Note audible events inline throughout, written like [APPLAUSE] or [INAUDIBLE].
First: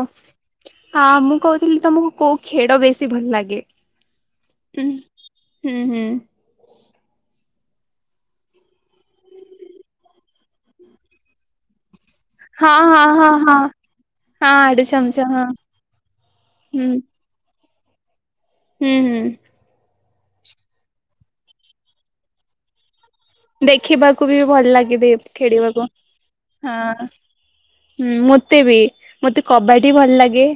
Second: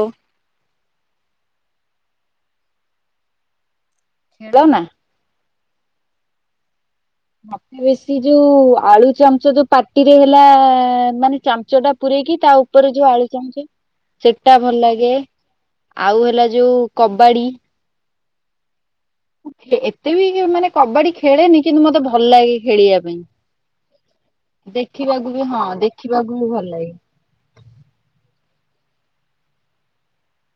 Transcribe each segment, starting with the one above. [INAUDIBLE] ହଁ ମୁଁ କହୁଥିଲି, ତମକୁ କୋଉ ଖେଳ ବେଶୀ ଭଲ ଲାଗେ? ଖେଳ ନା। ହୁଁ ହୁଁ ହୁଁ। ମତେ ବେଶୀ ଯୋଉ ଆଳୁ ଚାମଚ ଯୋଉ ପାଟିରେ ହେଲା ମାନେ ଚାମଚ ଟା ପୂରେଇକି ତା ହଁ ଉପରେ ହଁ ଯୋଉ ଆଳୁ ହଁ ହଁ ଚାହୁଁଛେ, ହଁ ସେଟା ଭଲ ଆଡୁ ଲାଗେ ଚମଚ ହଁ ଆଉ ହେଲା ଯୋଉ ହୁଁ କବାଡି। ହୁଁ ହୁଁ। ମୋତେ ବି ମାନେ କବାଡି ଖେଳେନି, କିନ୍ତୁ ମତେ ଭଲ ଲାଗେ ଖେଳିବା ପାଇଁ। ଦେଖିବାକୁ ବି ଭଲ ଲାଗି ଦେଖିବାକୁ ବି ହଁ ଖେଳିବାକୁ ଦେଖିବାକୁ ବି ଭଲ ଲାଗେ। ହଁ ।ମୁ ମତେ ବି ମତେ କବାଡି ଭଲ ଲାଗେ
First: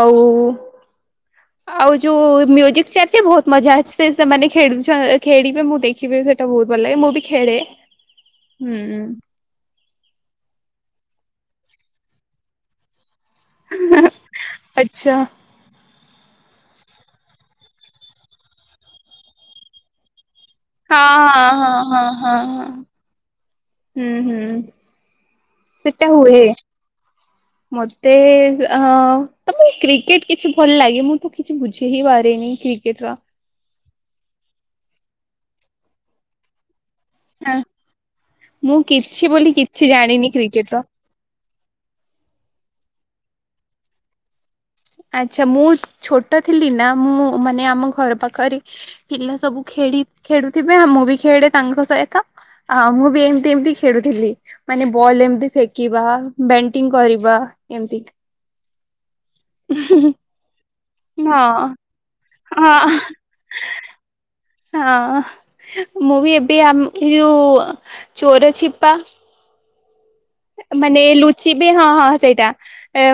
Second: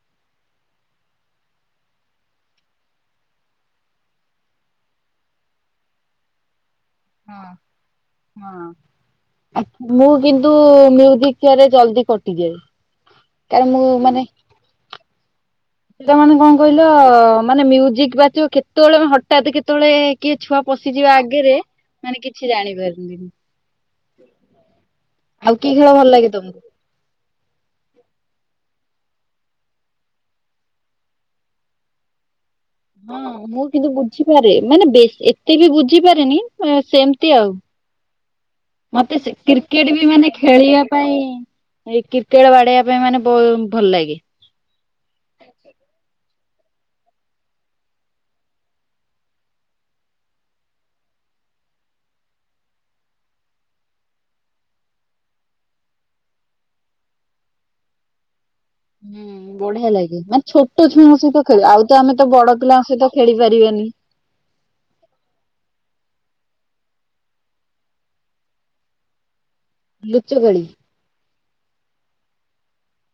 ଆଉ ଆଉ ଯୋଉ ମ୍ୟୁଜିକ ଚା ବହୁତ ମଜା ଅଛି, ସେମାନେ ଖେଳ ଖେଳିବେ ମୁଁ ଦେଖିବି ସେଇଟା ବହୁତ ଭଲ ଲାଗେ ମୁଁ ବି ହଁ ଖେଳେ ହୁଁ ହଁ ଆଛା ମୁଁ କିନ୍ତୁ ଭିକରେ ଜଲଦି କଟିଯାଏ। କାର ମୁଁ ମାନେ ଆଚ୍ଛା ପିଲାମାନେ କଣ କହିଲ ମାନେ ମ୍ୟୁଜିକ ବାଚିବ, କେତେବେଳେେ ହଠତ୍ କେତେବେଳେ କିଏ ଛୁଆ ହଁ ପଶିଯିବା ଆଗରେ ହଁ ହଁ ମାନେ ହଁ ହଁ କିଛି ହଁ ଜାଣି ପାରନ୍ତିନି, ହୁଁ ହୁଁ ଆଉ କିଏ ଖେଳ ସେଟା ଭଲ ଲାଗେ ହୁଏ ତମକୁ? ମତେ ଅ ତମ କ୍ରିକେଟ କିଛି ଭଲ ଲାଗେ, ମୁଁ ତ କିଛି ବୁଝି ହି ପାରେିନି। ହଁ, ମୁଁ କିନ୍ତୁ ବୁଝିପାରେ ମାନେ ବେଶୀ ଟିକେ ବି ବୁଝିପାରେନି ସେମତି ଆଉ, ମୁଁ ମତେ କିଛି ବୋଲି କିଛି କ୍ରିକେଟ ବି ଜାଣିନି ମାନେ କ୍ରିକେଟ ର ଖେଳିବା ପାଇଁ, ଏଇ କ୍ରିକେଟ ବାଡେଇବା ପାଇଁ ମାନେ ବ ଭଲ ଲାଗେ। ଆଚ୍ଛା ମୁଁ ଛୋଟ ଟ ଥିଲି ନା ମୁଁ ମାନେ ଆମ ଘର ପାଖରେ ପିଲା ସବୁ ଖେଳି ଖେଳୁଥିବେଉ ମୁଁ ବି ଖେଳେ ତାଙ୍କ ସହିତ ଆଉ ମୁଁ ବି ଏମିତି ଏମିତି ଖେଳୁଥିଲି ମାନେ ବଲ୍ ଏମତି ଫିଙ୍ଗିବା ବ୍ୟାଟିଂ କରିବା ଏମତି ହୁଁ ବଢିଆ ଲାଗେ ମାନେ ଛୋଟ ଛୁଆଙ୍କ ସହିତ ଖେଳ ଆଉ ତ ଆମେ ତ ବଡ ହଁ ପିଲାଙ୍କ ସହିତ ଖେଳି ପାରିବାନି। ହଁ ମୁଁ ବି ଏବେ ଆମ ଏ ଯୋଉ ଚୋର ଛିପା ଲୁଚକାଳି। ମାନେ ଲୁଚିବେ ହଁ ହଁ ସେଇଟା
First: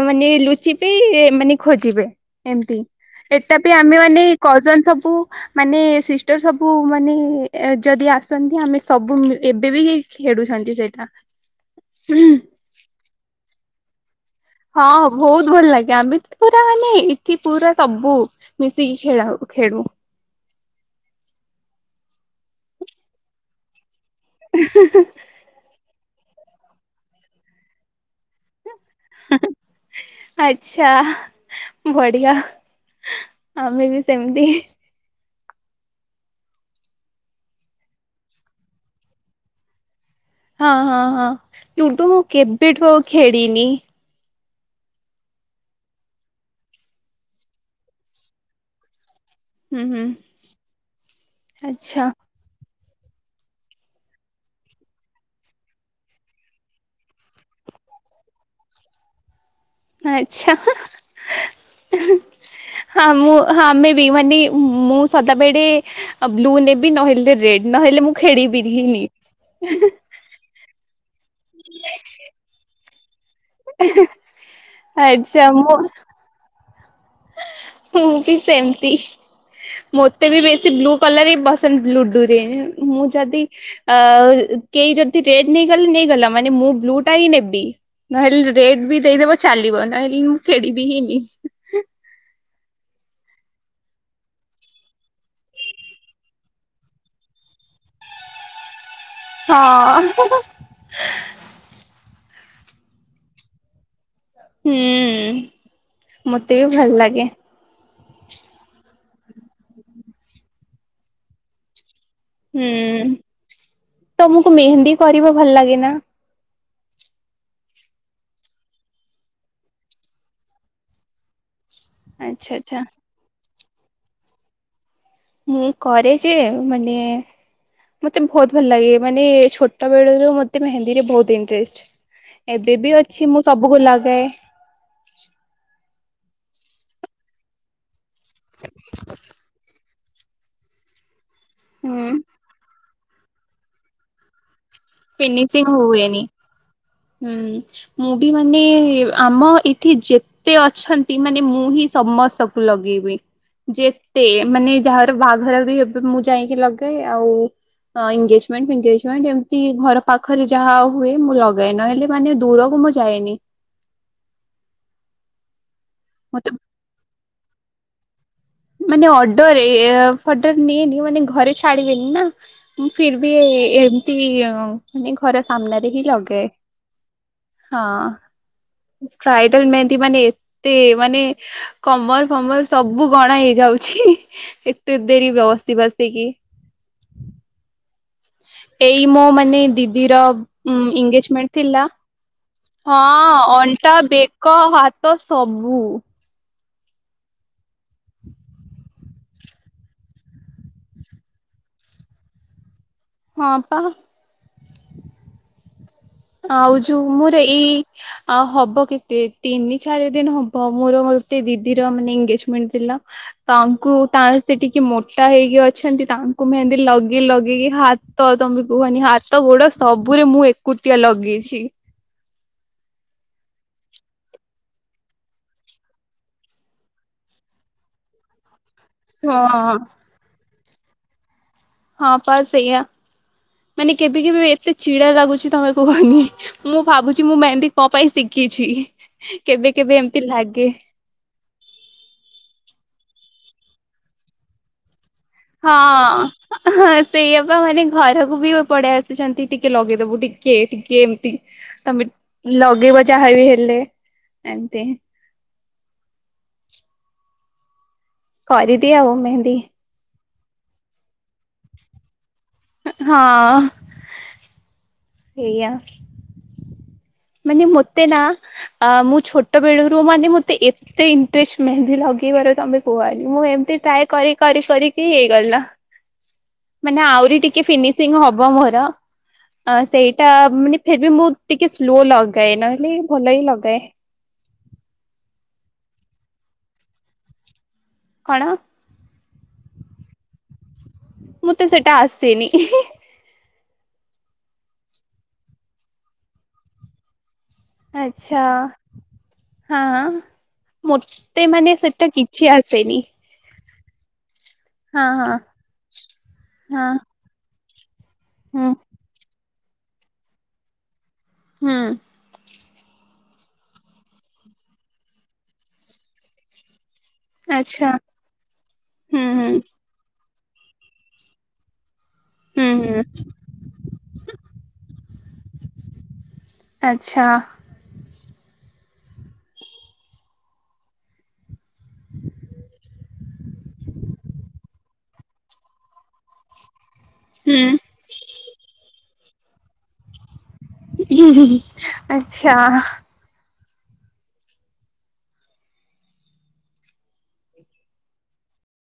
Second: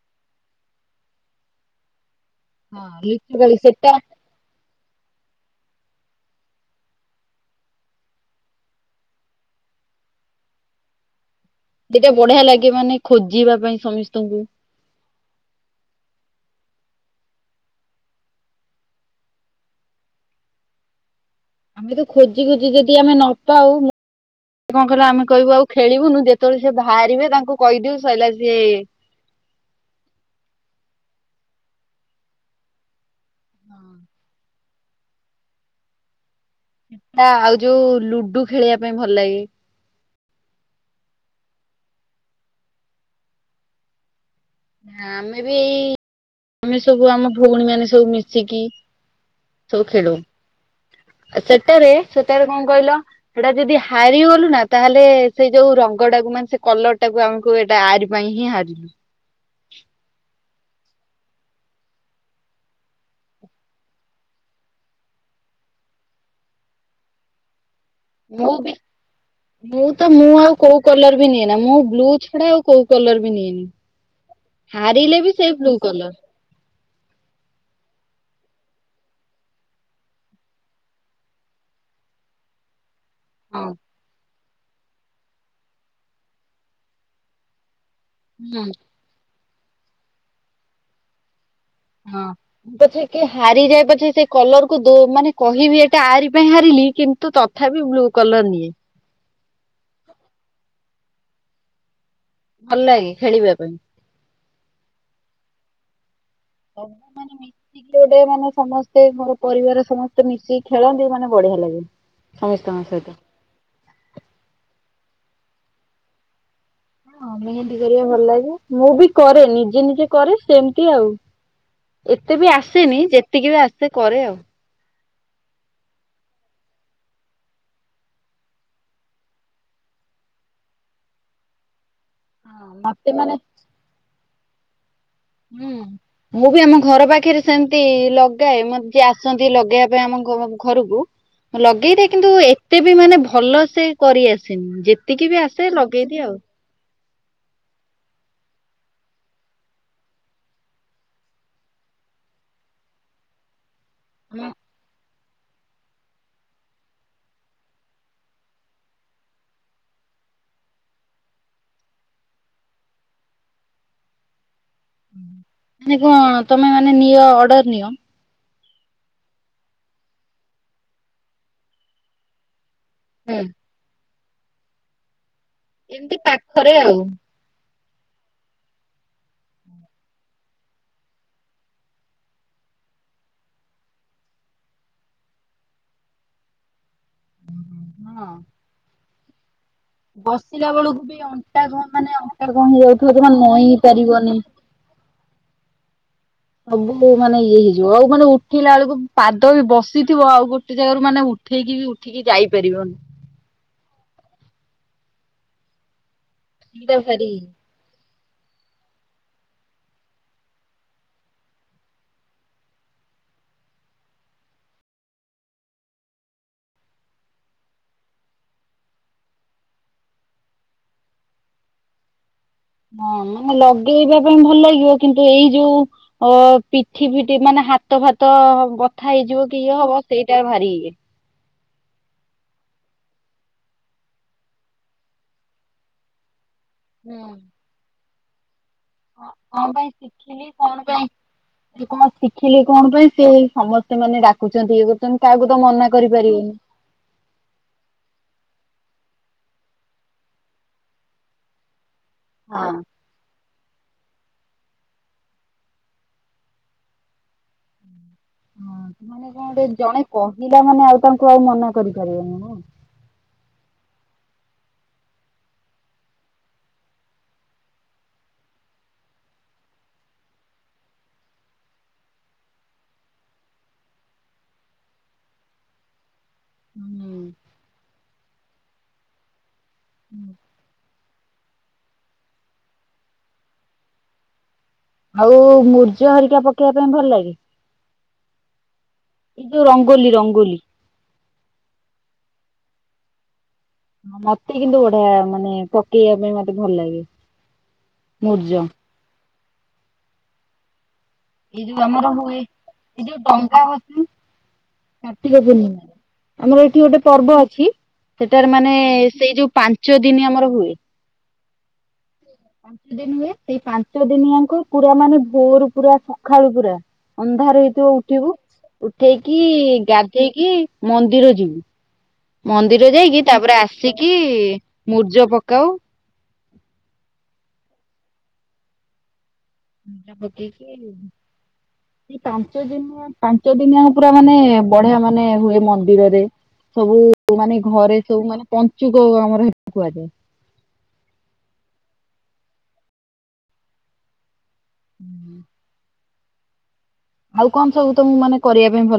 ମାନେ ଲୁଚିବେ ମାନେ ଖୋଜିବେ। ଏମିତି ହଁ ଲୁଚକାଳି ଏଟା ବି ସେଟା ଆମେ ମାନେ କଜନ ସବୁ ମାନେ ସିଷ୍ଟର ସବୁ ମାନେ ଯଦି ଆସନ୍ତି ଆମେ ସବୁ ଏବେ ବିି ଖେଳୁଛନ୍ତି ସେଇଟା। ଏଇଟା ବଢିଆ ଲାଗେ ମାନେ ଖୋଜିବା ପାଇଁ। ସମସ୍ତଙ୍କୁ। ହଁ ବହୁତ ଭଲ ଲାଗେ ଆମେ ତ ପୁରା ମାନେ ଏଠି ପୁରା ସବୁ ମିଶିକି ଖେଳ ଖେଳୁ। ଆମେ ତ ଖୋଜି ଖୋଜି ଯଦି ଆମେ ନ ପାଉ କଣ କହିଲ ଆମେ କହିବୁ ଆଉ ଖେଳିବୁନୁ ଯେତେବେଳେ ସି ବାହାରିବେ ତାଙ୍କୁ କହିଦେଉ ସରିଲା ସିଏ ଆଚ୍ଛା ବଢିଆ । ଆମେ ବି ସେମିତି। ସେଟା ଆଉ ଯୋଉ ଲୁଡୁ ଖେଳିବା ପାଇଁ ଭଲ ଲାଗେ। ହଁ ହଁ ହଁ ଲୁଡ଼ୁ ମୁଁ କେବେଠୁ ଆଉ ଖେଳିିନି। ନା ଆମେ ବି ଏଇ ଆମେ ସବୁ ଆମ ଭଉଣୀ ମାନେ ସବୁ ମିଶିକି ହୁଁ ସବୁ ହୁଁ ଖେଳୁ ସେଟାରେ ଆଚ୍ଛା ସେଟାରେ କଣ କହିଲ? ସେଇଟା ଯଦି ହାରିଗଲୁ ନା ତାହେଲେ ସେଇ ଯୋଉ ରଙ୍ଗଟାକୁ ମାନେ ସେ କଲରଟାକୁ ଆମକୁ ଏଇଟା ଆର ପାଇଁ ହିଁ ହାରିଲୁ। ଆଚ୍ଛା ହଁ ମୁଁ ଆମେ ବି ମାନେ ମୁଁ ସଦାବେଳେ ବ୍ଲୁ ନେବି ନହେଲେ ରେଡ୍। ନହେଲେ ମୁଁ ବି ଖେଳିବିନି। ମୁଁ ତ ମୁଁ ଆଉ କୋଉ କଲର ବି ନିଏ ନା ମୁଁ ବ୍ଲୁ ଛଡା ଆଉ କୋ କଲବି ନିଏନି। ହାରିଲେ ବି ଆଚ୍ଛା ସେଇ ବ୍ଲୁ ମୁଁ କଲର ମୁଁ ବି ସେମତି ମୋତେ ବି ବେଶୀ ବ୍ଲୁ କଲର ହି ପସନ୍ଦ ଲୁଡୁ ରେ ମୁଁ ଯଦି ହଁ ଆ କେହି ଯଦି ରେଡ୍ ନେଇଗଲେ ନେଇଗଲା ମାନେ ମୁଁ ବ୍ଲୁ ଟା ହିଁ ନେବି। ନହେଲେ ହୁଁ। ରେଟ୍ ବି ଦେଇଦବ ଚାଲିବ ନହେଲେ ମୁଁ ଖେଳିବିହିନି। ହଁ ମୁ ପଛେ କି ହାରିଯାଏ ପଛେ ସେ କଲର କୁ ଦୋ ମାନେ କହିବି ଏଟା ଆରି ପାଇଁ ହାରିଲି କିନ୍ତୁ ତଥାପି ବ୍ଲୁ କଲର ନିଏ। ହଁ। ଭଲ ଲାଗେ ଖେଳିବା ପାଇଁ। ହୁଁ। ମତେ ବି ସବୁ ଭଲ ଲାଗେ। ମାନେ ମିଶିକି ଗୋଟେ ମାନେ ସମସ୍ତେ ମୋର ପରିବାର ସମସ୍ତେ ମିଶିକି ଖେଳନ୍ତି ମାନେ ବଢିଆ ଲାଗେ। ହୁଁ ସମସ୍ତଙ୍କ ସହିତ। ତମକୁ ମେହେନ୍ଦୀ କରିବା ଭଲ ଲାଗେ ନା? ହଁ ମେହେନ୍ଧି କରିବା ଭଲ ଲାଗେ। ମୁଁ ବି କରେ ନିଜେ ନିଜେ କରେ ସେମିତି ଆଉ। ଏତେ ଆଚ୍ଛା ବି ଆଚ୍ଛା। ଆସେନି। ଯେ ଟିକେ ବି ଆସେ କରେ ଆଉ। ମୁଁ କରେ ଯେ ମାନେ ମତେ ବହୁତ ଭଲ ଲାଗେ ମାନେ ଛୋଟ ବେଳରୁ ମତେ ମେହେନ୍ଦୀରେ ବହୁତ ଇଣ୍ଟରେଷ୍ଟ୍। ହଁ ଏବେ ବି ମତେ ଅଛି ମାନେ ମୁଁ ସବୁକୁ ଲଗାଏ। ହୁଁ ମୁଁ ବି ଆମ ଘର ପାଖରେ ସେମିତି ଲଗାଏ। ମତେ ଯିଏ ଆସନ୍ତି ଲଗେଇବା ପାଇଁ ଆମ ଘରକୁ। ହୁଁ ଲଗେଇଦିଏ କିନ୍ତୁ ଏତେ ବି ମାନେ ଭଲ ସେ କରିଆ ସିନି ଯେତିକି ବି ଫିନିସିଂ ଆସେ ହୁଏନି। ଲଗେଇଦି ଆଉ। ହୁଁ ମୁଁ ବି ମାନେ ଆମ ଏଠି ଯେତେ ଅଛନ୍ତି ମାନେ ମୁଁ ହିଁ ସମସ୍ତଙ୍କୁ ଲଗେଇବି। ଯେତେ ମାନେ ଯାହା ବାହାଘର ବି ମୁଁ ଯାଇକି ଲଗେ ଆଉ ଏନଗେଜମେଣ୍ଟ ଫେନଗେଜମେଣ୍ଟ ଏମ୍ ତି ଘର ପାଖରେ ଯାହା ହୁଏ ମୁଁ ଲଗାଏ। ନହେଲେ ମାନେ ଦୂରକୁ ମୁଁ ଯାଏନି। ହଁ ମାନେ କଣ ମତେ ତମେ ମାନେ ନିଅ ଅର୍ଡର ନିଅ? ମାନେ ଅର୍ଡର ଏ ଫଡର ନିଏନି ମାନେ ଘରେ ଛାଡିବେନି ନା। ମୁଁ ଫିର୍ବୀ ହୁଁ ଏ ତି ଆ ମାନେ ଘ ଏମିତି ପାଖରେ ଆଉ। ହଁ ବ୍ରାଇଡାଲ ମେହେନ୍ଦି ମାନେ ଏତେ ମାନେ କମଲ ପମଲ୍ ସବୁ କଣ ହେଇଯାଉଛି ଏତେ ଦେରି ବସି ବସିକି। ହଁ ମୋ ମାନେ ଦିଦିର ବସିଲା ବେଳକୁ ବି ଏନଗେଜମେଣ୍ଟ ଅଣ୍ଟା କଣ ଥିଲା ମାନେ ଅଣ୍ଟା କଣ ହେଇଯାଉଥିବ ଜମା ହଁ ନଇଁ ଅଣ୍ଟା ପାରିବନି। ବେକ ହାତ ସବୁ। ସବୁ ମାନେ ଇଏ ହେଇଯିବ ଆଉ ମାନେ ଉଠିଲା ବେଳକୁ ପାଦ ବି ବସିଥିବ ଆଉ ଗୋଟେ ଜାଗାରୁ ମାନେ ଉଠେଇକି ବି ଉଠିକି ଯାଇପାରିବନି। ହଁପା। ଆଉ ଏଇଟା ଯୋଉ ଭାରି ମୋର ଏଇ ଆଉ ହବ କେତେ ତିନି ଚାରି ଦିନ ହବ ମୋର ଗୋଟେ ଦିଦିର ମାନେ ଏଗେଜମେଣ୍ଟ ଥିଲା ତାଙ୍କୁ ତା ସେ ଟିକେ ମୋଟା ହେଇକି ଅଛନ୍ତି ତାଙ୍କୁ ମୁ ଏତି ଲଗେଇ ଲଗେଇକି ହାତ ତମେ କହନି ହାତ ଗୋଡ ସବୁରେ ମୁଁ ଏକୁଟିଆ ଲଗେଇଛି। ହଁ ମାନେ ଲଗେଇବା ପାଇଁ ଭଲ ଲାଗିବ କିନ୍ତୁ ଏଇ ଯୋଉ ଅ ପିଠ ପିଠ ମାନେ ହାତ ଫାତ କଥା ହେଇଯିବ କି ହଁ। ଇଏ ହବ ସେଇଟା ଭାବି ହ [INAUDIBLE] ହଁ ପା ସେଇଆା ମାନେ କେବେ କେବେ ଏତେ ଚିଡ଼ା ଲାଗୁଛି ତମେ କୁହନି। ମୁଁ ଭାବୁଛି ମୁଁ ମେହେନ୍ଦୀ କଣ ପାଇଁ ଶିି କିଛି। ହଁ କଣ ପାଇଁ ଶିଖିଲି କଣ ପାଇଁ କଣ ଶିଖିଲି କଣ ପାଇଁ ସେ ସମସ୍ତେ ମାନେ ଡାକୁଛନ୍ତି ଇଏ କରୁଛନ୍ତି କାହାକୁ ତ ମନା ହଁ କରିପାରିବେନି। ସେଇଆ ପା ମାନେ ଘରକୁ ବି ପଡେଇ ଆସି ଛନ୍ତି, ଟିକେ ଲଗେଇଦବୁ ଟିକେ ଟିକେ ଏମିତି ତମେ ହଁ ଲଗେଇବ ଯାହାବି ହେଲେ ଲେ ଏମିତି। [INAUDIBLE] କରିଦିଏ ଆଉ ମାନେ କଣ ମେହେନ୍ଦି। ଗୋଟେ ଜଣେ କହିଲା ମାନେ ଆଉ ତାଙ୍କୁ ଆଉ ମନା କରିପାରିବେନି ନାଁ ହଁ ସେଇଆ। ମାନେ ମତେ ନା ଅ ମୁଁ ଛୋଟ ବେଳୁରୁ ମାନେ ମତେ ଏତେ ଇଣ୍ଟ୍ରେଷ୍ଟ ମେହେନ୍ଦୀ ଲଗେଇବାର ତମେ କୁହନି। ମୁଁ ଏମିତି ଟ୍ରାଏ କରି କରି କରିକି ହେଇଗଲା। ମାନେ ଆହୁରି ଟିକେ ଫିନିସିଂ ହବ ମୋର। ଅ ସେଇଟା ମାନେ ଫିର୍ ବି ମୁଁ ଟିକେ ସ୍ଲୋ ଲଗାଏ ନହେଲେ ଭଲ ହିଁ ଲଗାଏ। ଆଉ ମୂର୍ଜ ହରିକା ପକେଇବା ପାଇଁ ଭଲ ଲାଗେ। କଣ। ଏ ଯୋଉ ରଙ୍ଗୋଲି ରଙ୍ଗୋଲି। ମୋତେ ସେଟା ଆସେନି। ମତେ କିନ୍ତୁ ବଢିଆ ମାନେ ପକେଇବା ପାଇଁ ମତେ ଭଲ ଲାଗେ। ଆଚ୍ଛା। ମୂର୍ଜ ହଁ। ମତେ ଏଇ ମାନେ ଯୋଉ ଆମର ସେଟା ହୁଏ କିଛି ଆସେନି। ଏଇ ଯୋଉ ଡଙ୍ଗା ଭସା ହଁ ହଁ କାର୍ତ୍ତିକ ପୂର୍ଣ୍ଣିମା ଆମର ଏଇଠି ହଁ ଗୋଟେ ପର୍ବ ଅଛି। ସେଟାରେ ହୁଁ ମାନେ ସେଇ ଯୋଉ ପା ପାଞ୍ଚ ଦିନି ଆମର ହୁଏ। ହୁଁ। ପାଞ୍ଚ ଦିନ ହୁଏ ସେଇ ପାଞ୍ଚ ଦିନିଆଙ୍କ ପୁରା ମାନେ ଭୋରୁ ପୁରା ସଖାଳୁ ପୁରା। ଅନ୍ଧାର ହେଇଥିବ ଆଚ୍ଛା ଉଠିବୁ ହୁଁ ଉଠେଇକି ହୁଁ ଗା ଧେଇକି ମନ୍ଦିର ଯିବୁ। ହୁଁ ମନ୍ଦିର ହୁଁ ଯାଇକି ତାପରେ ଆସିକି ମୂର୍ଜ ପକ୍ କଉ ଆଚ୍ଛା। ମୂର୍ଜ ପକେଇକି ଏ ପାଞ୍ଚ ଦିନି ଆ ପାଞ୍ଚ ଦିନିଆ ପୁରା ମାନେ ବଢିଆ ମାନେ ହୁଏ ମନ୍ଦିରରେ ସବୁ ମାନେ ଘରେ ସବୁ ମାନେ ପଞ୍ଚୁକ ଆମ [UNINTELLIGIBLE] କୁହାଯାଏ। ହିଁ ହିଁ ଆଚ୍ଛା। ହୁଁ [INAUDIBLE] ଆଉ କଣ ସବୁ ତମଁ ମାନେ କରିବା ପାଇଁ ଭଲ